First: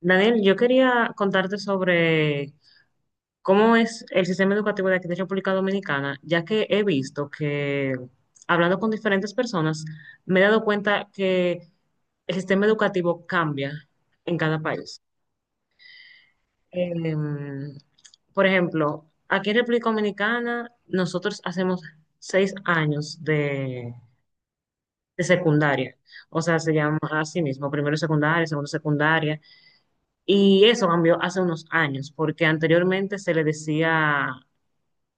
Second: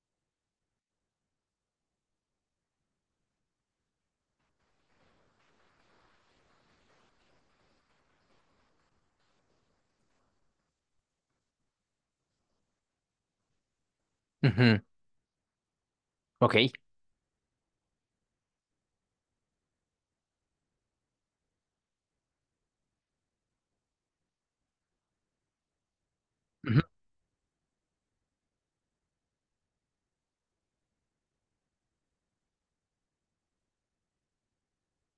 Daniel, yo quería contarte sobre cómo es el sistema educativo de aquí de República Dominicana, ya que he visto que, hablando con diferentes personas, me he dado cuenta que el sistema educativo cambia en cada Ujú, país. ok, Em, por ejemplo, aquí en República Dominicana nosotros hacemos seis años de secundaria, o sea, se ujú, llama así mismo, primero secundaria, segundo secundaria. Y eso cambió hace unos años, porque anteriormente se le decía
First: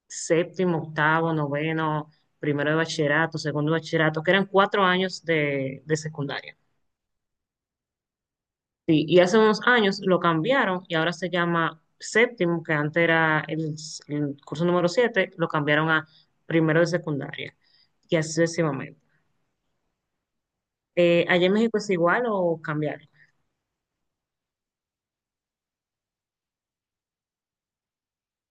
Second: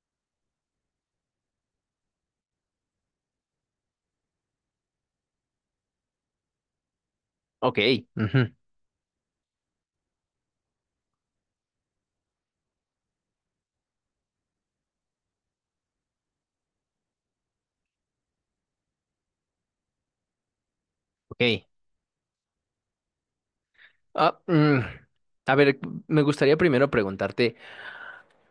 séptimo, octavo, noveno, primero de bachillerato, segundo de bachillerato, que eran cuatro años de secundaria. ok, ujú, Sí, y hace unos años lo cambiaron y ahora se llama séptimo, que antes era el curso número siete, lo cambiaron a primero de secundaria y así sucesivamente. ¿Allá en ok. México es igual o cambiaron? Ah, a ver, me gustaría primero preguntarte,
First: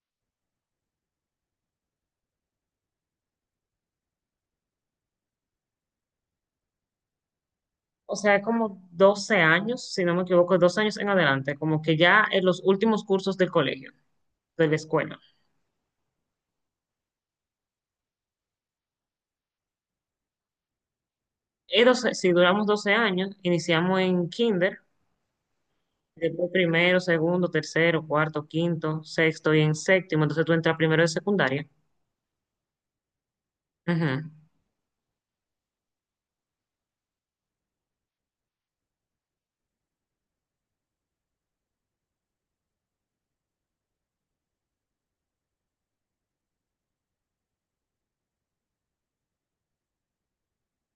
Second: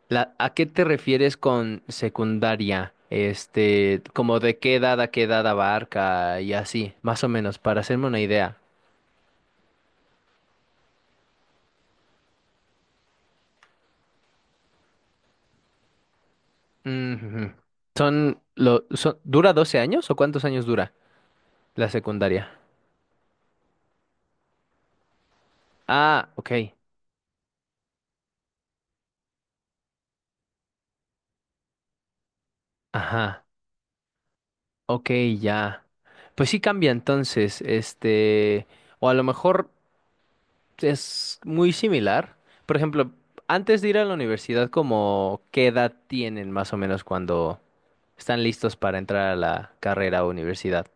¿a qué te refieres con secundaria? Este, ¿como de qué edad a qué edad abarca y así, más o menos, para hacerme O una sea, es idea? como doce años, si no me equivoco, 12 años en adelante, como que ya en los últimos cursos del colegio, de la escuela. Ujú. ¿Dura 12 años o cuántos años dura Y la 12, si secundaria? duramos 12 años, iniciamos en kinder, Ah, después ok, primero, segundo, tercero, cuarto, quinto, sexto y en séptimo, entonces tú entras primero de secundaria. ajá, Ujú. ok, ya. Pues sí cambia entonces, este, o a lo mejor es muy similar. Por ejemplo, antes de ir a la universidad, ¿como qué edad tienen más o menos cuando están listos para entrar a la carrera o universidad?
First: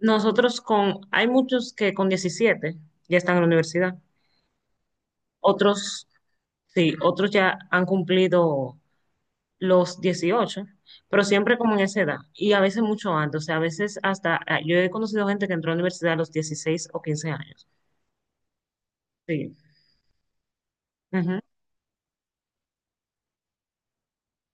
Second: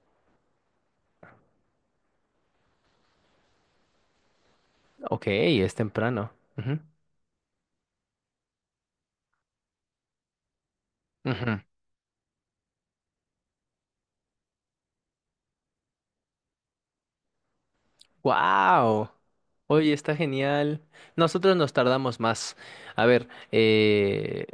Nosotros con, hay muchos que con 17 ya están en la universidad, Ok, es otros, temprano. Ujú, sí, otros ya han cumplido los 18, pero siempre ujú. como en esa edad y a veces mucho antes, o sea, a veces hasta, yo he conocido gente que entró a la universidad a los 16 o 15 años. ¡Wow! Sí. Oye, está genial. Ujú, Nosotros nos tardamos más. A ver, eh,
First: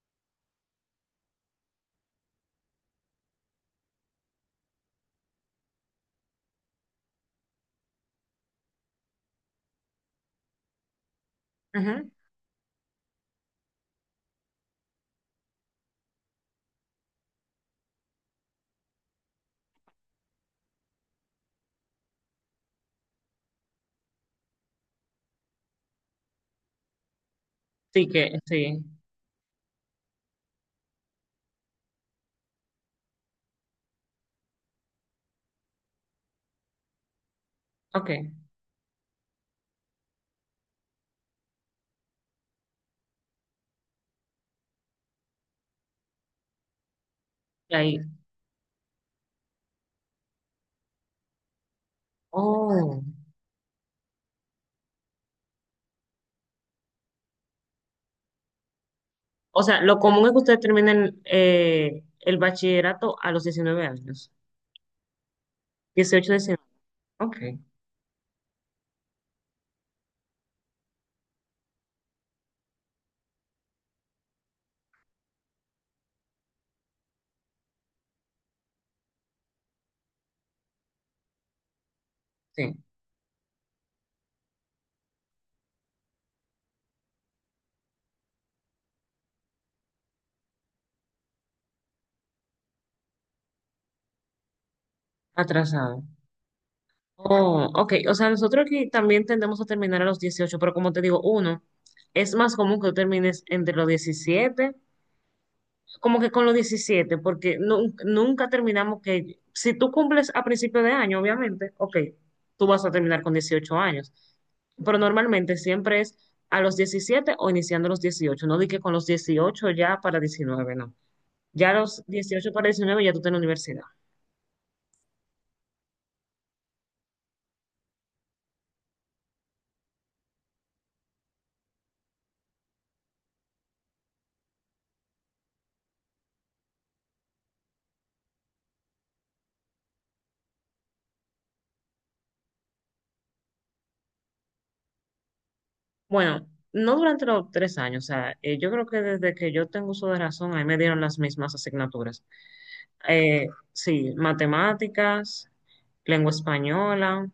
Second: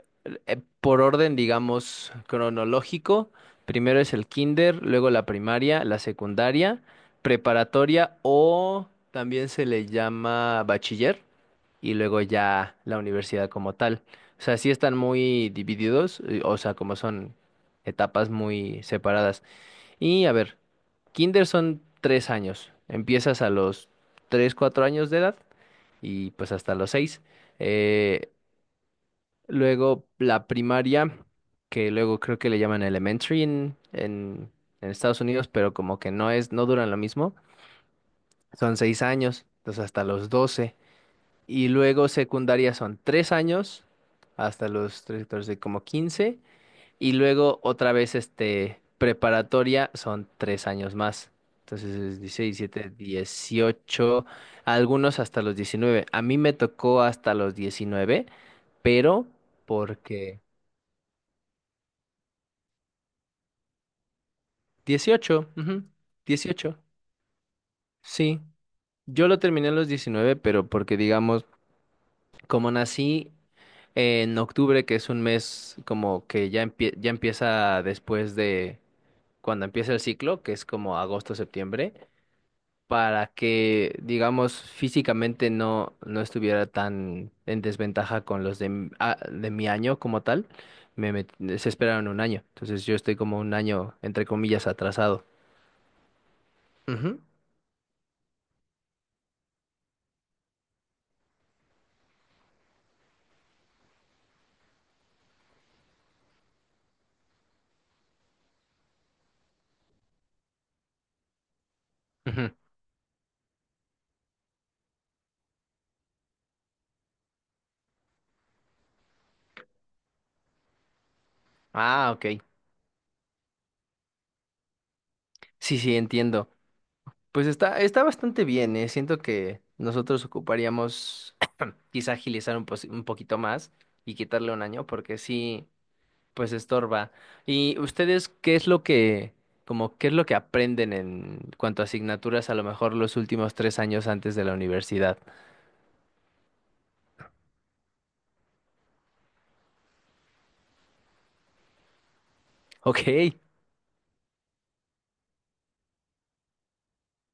por orden, digamos, cronológico, primero es el kinder, luego la primaria, la secundaria, preparatoria o también se le llama bachiller y ujú. luego ya la universidad como tal. O sea, sí están muy divididos, o sea, como son etapas muy separadas. Y a ver, kinder son 3 años. Empiezas a los 3, 4 años de edad y pues hasta los seis. Sí Eh, que, sí. Luego la primaria, que luego creo que le llaman elementary en Estados Unidos, pero como que no es, no duran lo mismo. Ok, Son 6 años, entonces hasta los 12. Y luego secundaria son 3 años, hasta los tres, 14, como 15. Y luego y otra ahí. vez, este, preparatoria son 3 años más. Entonces es 16, 17, Oh. 18, algunos hasta los 19. A mí me tocó hasta los 19, pero O sea, lo común es que porque ustedes terminen el bachillerato a los 19 años. 18, ujú, 18, 19. 18, Ok, sí. Yo lo terminé a los 19, pero porque digamos, como nací en octubre, que es un mes como que ya empieza después de cuando empieza el ciclo, que es como agosto, septiembre. sí, Para que, digamos, físicamente no estuviera tan en desventaja con los de mi año como tal, se esperaron un año. Entonces yo estoy como un año, entre comillas, atrasado. atrasado. Ujú, Oh, ok. O sea, nosotros aquí también tendemos a terminar a los 18, pero como te digo, uno, es más común que tú termines entre los 17, como que con los 17, porque nu- nunca terminamos que, si tú cumples a principio de año, obviamente, ok, ujú. tú vas a terminar con 18 años, pero normalmente siempre es a los 17 o iniciando los 18, no di que con los 18 ya para 19, no. Ya a los Ah, ok. 18 para 19 ya tú estás en la universidad. Sí, sí, entiendo. Pues está bastante bien, ¿eh? Siento que nosotros ocuparíamos quizá agilizar un poquito más y quitarle un año, porque sí. Pues estorba. ¿Y ustedes qué es lo que, como qué es lo que aprenden en cuanto a asignaturas, a lo mejor los últimos 3 años antes de la universidad? Bueno, no durante los tres años, o sea, yo creo que desde que yo tengo uso de razón, ahí me dieron las mismas asignaturas. Ok. Eh, sí, matemáticas, lengua española,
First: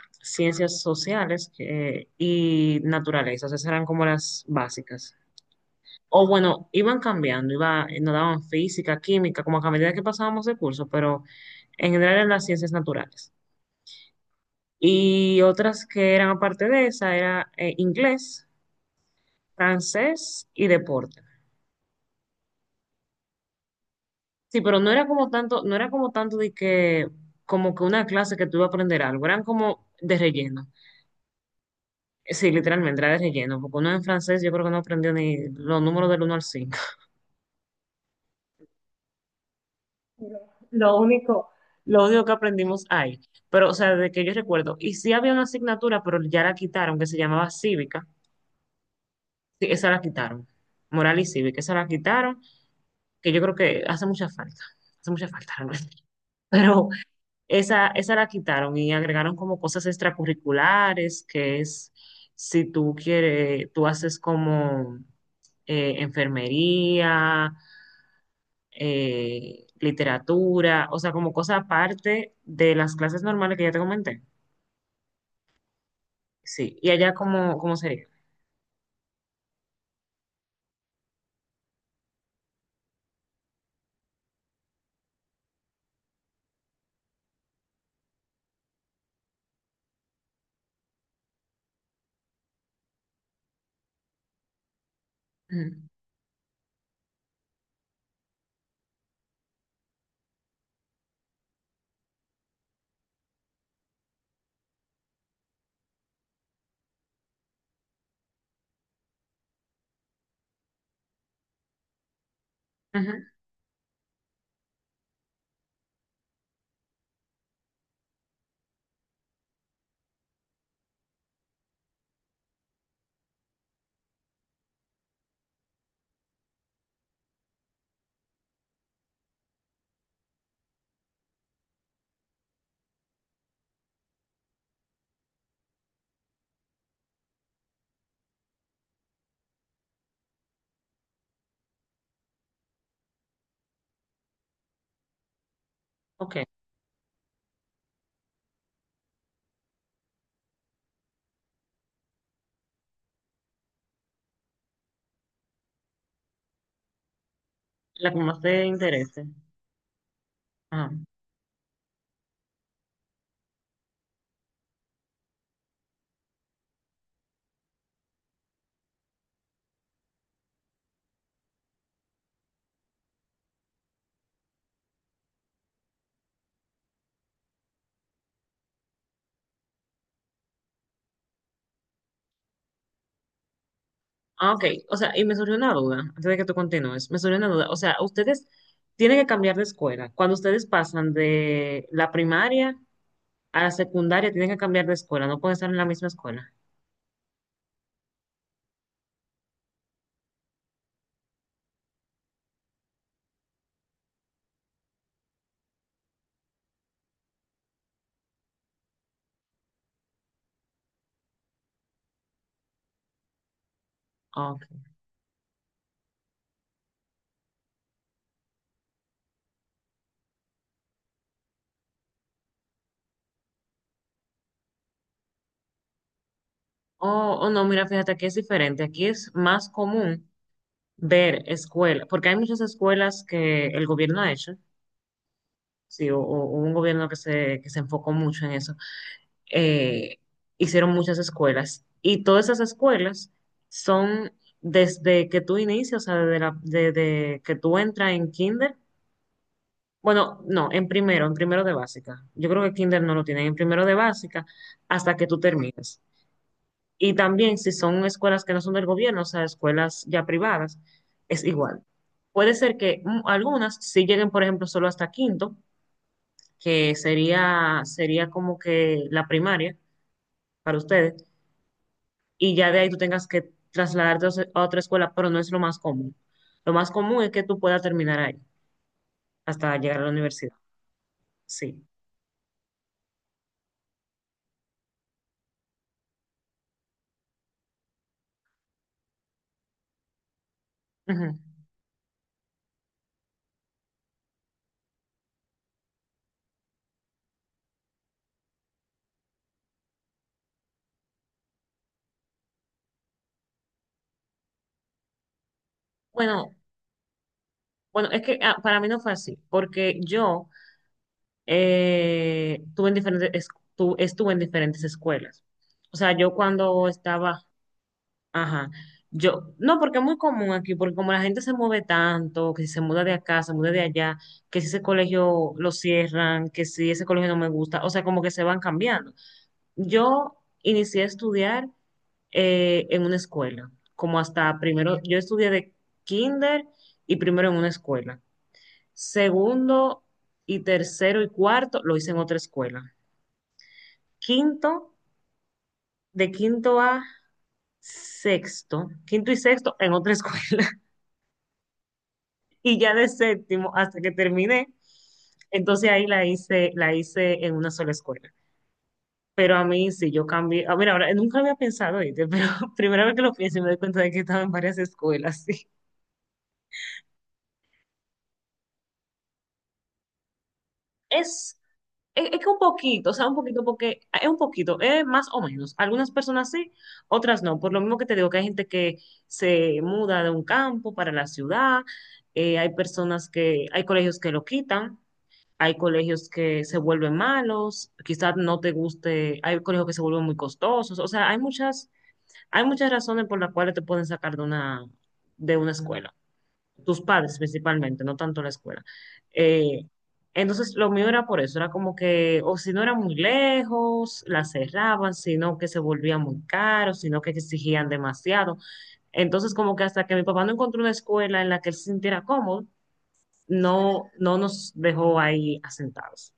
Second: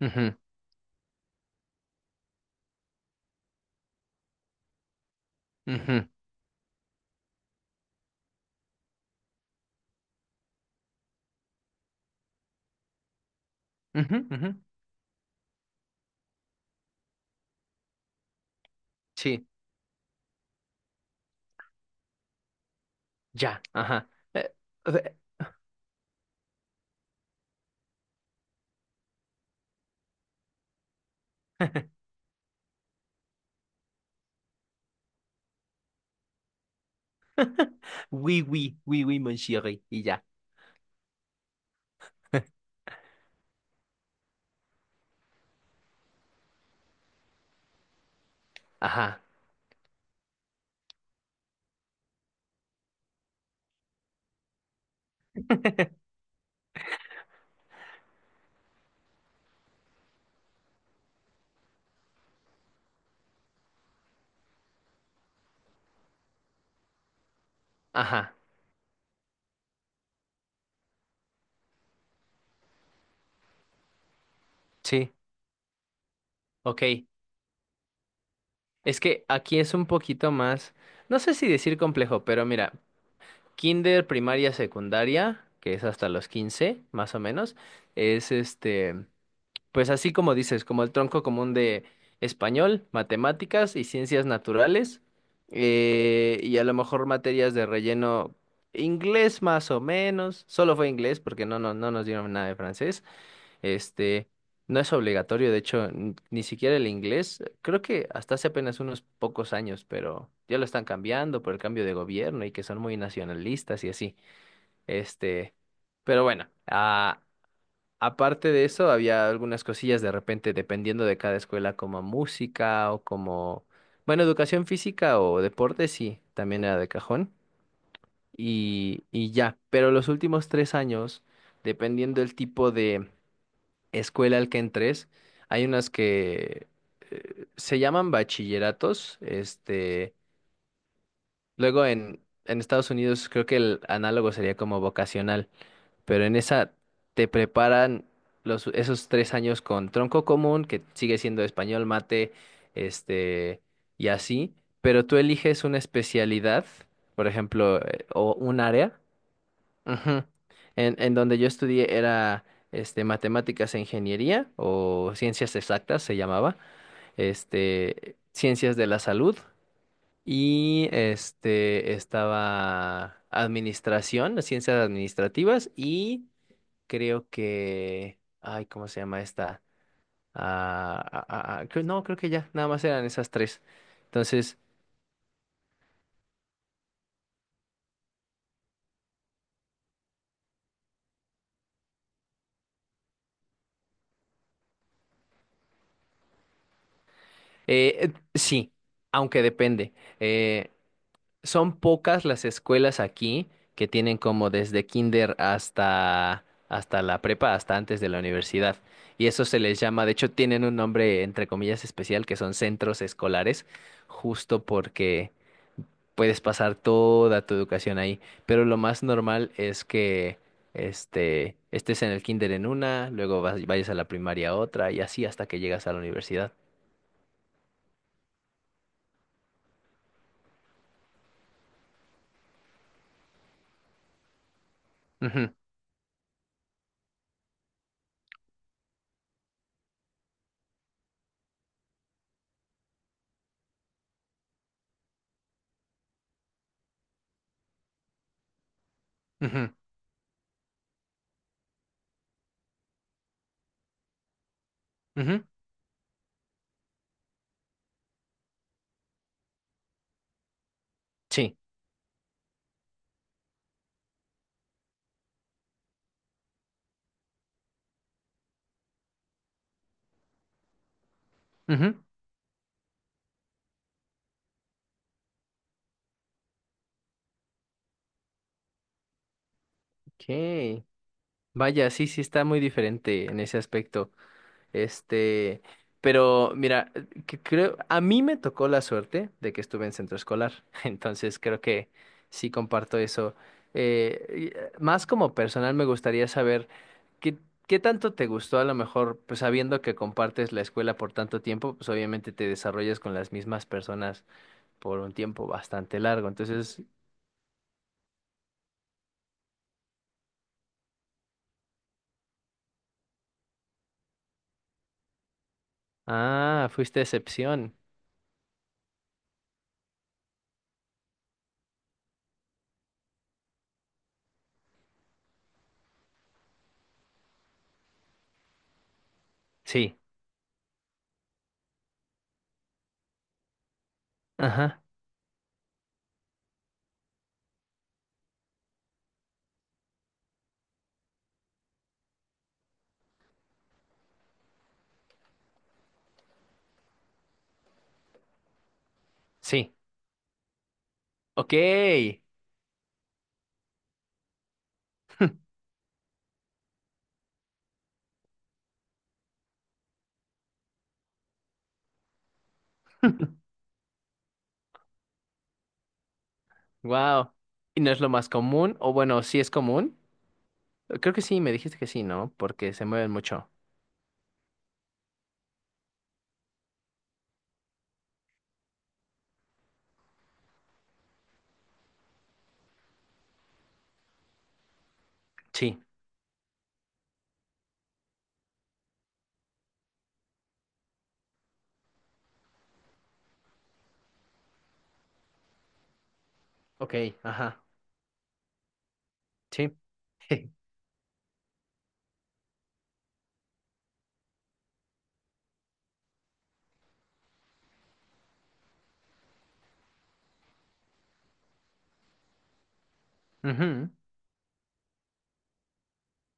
Ujú, ciencias sociales, y naturalezas, esas eran como las básicas. ujú, O bueno, iban cambiando, nos daban física, química, como que a medida que pasábamos el curso, pero en general eran las ciencias naturales. ujú, ujú. Y otras que eran aparte de esa era inglés, Sí, francés y deporte. ya, ajá. Sí, pero no era eh, como tanto, no era como tanto de que, como que una clase que tú ibas a aprender algo, eran como de relleno. Sí, literalmente era de relleno, porque uno en francés yo creo que no aprendió ni los números del uno al 5. Oui, oui, oui, oui, mon chéri, y ya. Lo único, lo único que aprendimos ahí, pero o sea, de que yo recuerdo, y sí había una asignatura, pero ya la quitaron, que se llamaba cívica, Ajá, sí, esa la quitaron, moral y cívica, esa la quitaron, que yo creo que hace mucha falta realmente, pero esa la quitaron y agregaron como cosas extracurriculares, que es si tú quieres, tú haces como enfermería, ajá, literatura, o sea, como cosa aparte de las clases normales que ya te comenté. sí, Sí, ok. y allá cómo sería. Es que aquí es un poquito más, no sé si decir complejo, pero mira, kinder, primaria, secundaria, que es hasta los 15 más o menos, es este. Pues así como dices, como el tronco común de español, matemáticas y ciencias naturales, Ujú. Y a lo mejor materias de relleno, inglés más o menos, solo fue inglés porque no nos dieron nada de francés, este, no es obligatorio, de hecho, ni siquiera el inglés, creo que hasta hace apenas unos pocos años, pero ya lo están cambiando por el cambio de gobierno y que son muy Ujú. nacionalistas y así, este, pero bueno, ah. Aparte de eso, había algunas cosillas de repente, dependiendo de cada escuela, como música o como, bueno, educación física o deporte, sí, también era de cajón. Y ya, pero los últimos 3 años, dependiendo del tipo de escuela al que entres, hay unas que se llaman bachilleratos. Este, luego en Estados Unidos creo que el análogo sería como vocacional, pero en Ok, esa te preparan esos 3 años con tronco común, que sigue siendo español, mate, este, y así, pero tú eliges una especialidad, por ejemplo, la que o más un te área. interese. Ujú. Ajá. En donde yo estudié era este, matemáticas e ingeniería o ciencias exactas se llamaba, este, ciencias de la salud y este, estaba administración, las ciencias administrativas y creo que. Ay, ¿cómo se llama esta? No, creo que ya, nada más eran esas tres. Ah, Entonces, ok, o sea, y me surgió una duda, antes de que tú continúes, me surgió una duda, o sea, ustedes tienen que cambiar de escuela. Cuando ustedes pasan de la primaria a la secundaria, tienen que cambiar de escuela, no pueden estar en la misma escuela. Sí, aunque depende. Eh, Son pocas las escuelas aquí que tienen como desde kinder hasta la prepa, hasta antes de la universidad. Y eso se les llama, de hecho, tienen un nombre entre comillas especial que son centros escolares, Ah, ok. justo porque puedes pasar toda tu educación ahí. Pero lo más normal es que este, estés en el kinder en una, luego vayas a la primaria a otra y así hasta que llegas a la universidad. Oh, oh, no, mira, fíjate, aquí es diferente, aquí es más común ver escuelas, porque hay muchas escuelas que el gobierno ha hecho, Ujú, sí, o hubo un gobierno que se enfocó mucho en eso, eh, hicieron muchas escuelas y todas esas escuelas son desde que tú inicias, o sea, desde, la- desde que tú entras en kinder, ujú, bueno, no, en primero de básica, yo creo que kinder no lo tienen, en primero de básica hasta que tú ujú, terminas. Y también si son escuelas que no son del gobierno, o sea, escuelas ya privadas, es sí. igual. Puede ser que algunas sí lleguen, por ejemplo, solo hasta quinto, que sería, sería como que la primaria para ustedes, Ujú. y ya de ahí tú tengas que trasladarte a os- a otra escuela, pero no es lo más común. Lo más común es que tú puedas terminar ahí hasta llegar a la universidad. Ok. Sí. Vaya, sí, sí está muy diferente en ese aspecto. Este, pero mira, que creo, a mí me tocó la suerte de que estuve en centro escolar. Ujú. Entonces creo que sí comparto eso. Y, más como personal me gustaría saber. ¿Qué, qué tanto te gustó? A lo mejor, pues sabiendo que compartes la escuela por tanto tiempo, pues obviamente te desarrollas con las mismas personas por un tiempo bastante largo. Bueno, Entonces, bueno, es que para mí no fue así, porque yo tuve en diferentes, es- tu- estuve en diferentes escuelas. O sea, yo cuando fuiste estaba, excepción. ajá, yo, no, porque es muy común aquí, porque como la gente se mueve tanto, que si se muda de acá, se muda de allá, que si ese colegio lo cierran, que si ese colegio no me gusta, o sea, como que se van cambiando. Sí, Yo inicié a estudiar en una escuela, como hasta ajá, primero, yo estudié de kinder y primero en una escuela. Segundo y tercero y cuarto lo hice en otra escuela, quinto, de quinto a sexto, quinto y sí. sexto en otra escuela. Ok, Y ya de séptimo hasta que terminé, entonces ahí la hice en una sola escuela. Pero a mí sí, yo cambié. A ver, ahora nunca había pensado, ¿oíste? Pero primera vez que lo pienso y me doy cuenta de que estaba en varias escuelas, sí. wow. ¿Y no es lo más común? O bueno, sí es común. Creo que sí, me Es dijiste que sí, Es, ¿no? es que un Porque se mueven poquito, o sea, un mucho. poquito, porque es un poquito, es más o menos. Algunas personas sí, otras no. Por lo mismo que te digo que hay gente que se muda de un campo para la ciudad, hay personas que, hay colegios que lo quitan, hay Sí, colegios que se vuelven malos, quizás no te guste, hay colegios que se vuelven muy costosos. O sea, hay muchas razones por las cuales te pueden sacar de una escuela, ok, tus padres ajá, principalmente, no tanto la escuela. sí. Eh, entonces, lo mío era por eso, era como que, o si no era muy lejos, la cerraban, sino que se volvía muy caro, sino que exigían demasiado. Entonces, como que hasta que mi papá no encontró una escuela en la que él se sintiera cómodo, Ujú, no, no nos dejó ahí asentados.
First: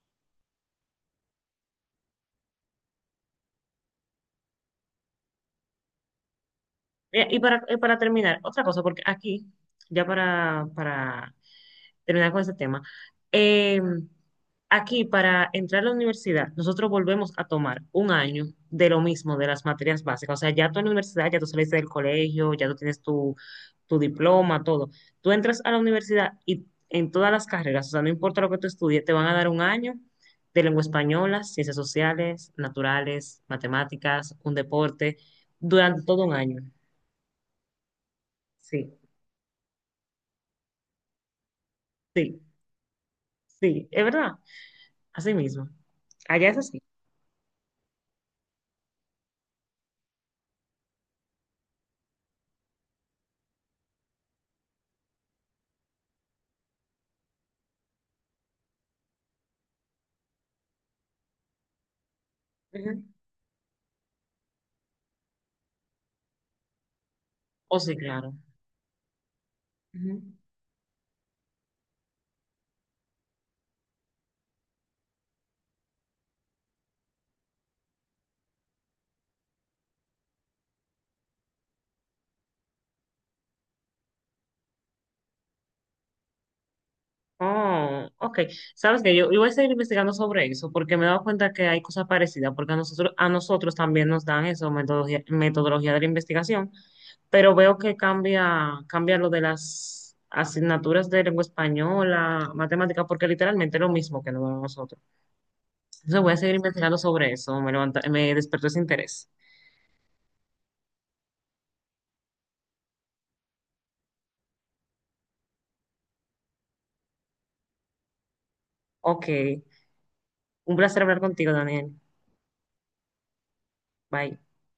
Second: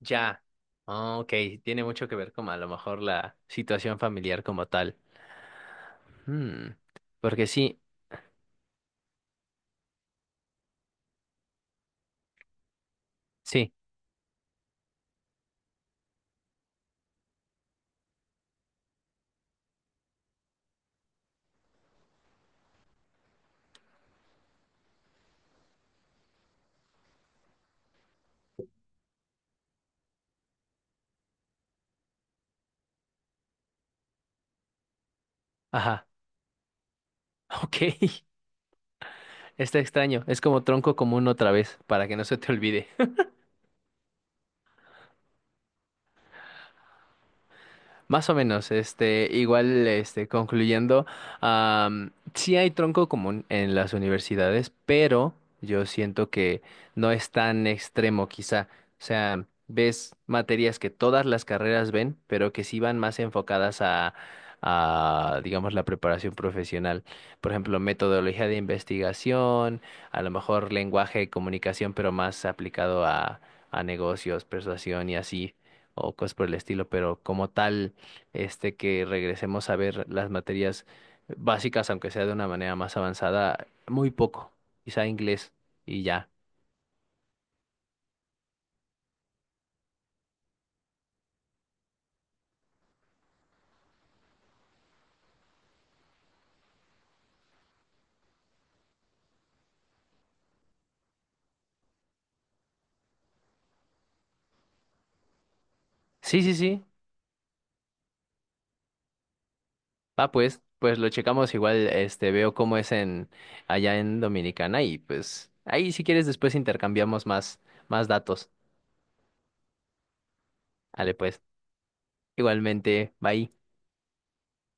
ya. Ah, ok, tiene mucho que ver con a lo mejor la situación familiar como tal. Mm, Y Porque para, y sí, para terminar, otra cosa, porque aquí, ya para terminar con ese tema. sí, Eh, Aquí, para entrar a la universidad, nosotros volvemos a tomar un año de lo mismo, de las materias básicas. O sea, ya tú en la universidad, ya tú saliste del colegio, ya tú tienes tu, tu diploma, todo. Tú entras a la universidad y en todas las carreras, o sea, no importa lo que tú estudies, te van a dar un año de lengua española, ciencias sociales, naturales, matemáticas, un deporte, durante ajá, todo un año. ok, Sí, está extraño, es como tronco común otra vez, para que no se sí, te olvide. sí, es verdad, así mismo. Allá es así. Más o menos, este, igual, este, concluyendo, sí hay tronco común en las universidades, pero yo siento que no es tan extremo, quizá. O sea, ves materias que todas las carreras ven, pero que sí van Ujú. más enfocadas a, digamos, la preparación profesional. Por ejemplo, Oh, sí, claro. metodología de investigación, Ujú. a lo mejor lenguaje y comunicación, pero más aplicado a negocios, persuasión y así, o cosas por el estilo, pero como tal este, que regresemos a ver las materias básicas, aunque sea de una manera más avanzada, muy poco, quizá inglés y ya. Oh, ok. Sabes que yo voy a seguir investigando sobre eso porque me he dado cuenta que hay cosas parecidas, porque a nosotros también nos dan eso, metodología, metodología de la investigación, pero veo que cambia, cambia lo de las asignaturas de lengua española, matemática, porque literalmente es lo mismo que nos dan a nosotros. Entonces voy a Sí, seguir sí, sí. investigando sobre eso, me levanta, me despertó ese interés. Ah, pues lo checamos igual, este, veo cómo es en allá en Dominicana y pues ahí si quieres después intercambiamos más datos. Ok, un placer Vale, hablar pues, contigo, Daniel. igualmente, bye. Bye.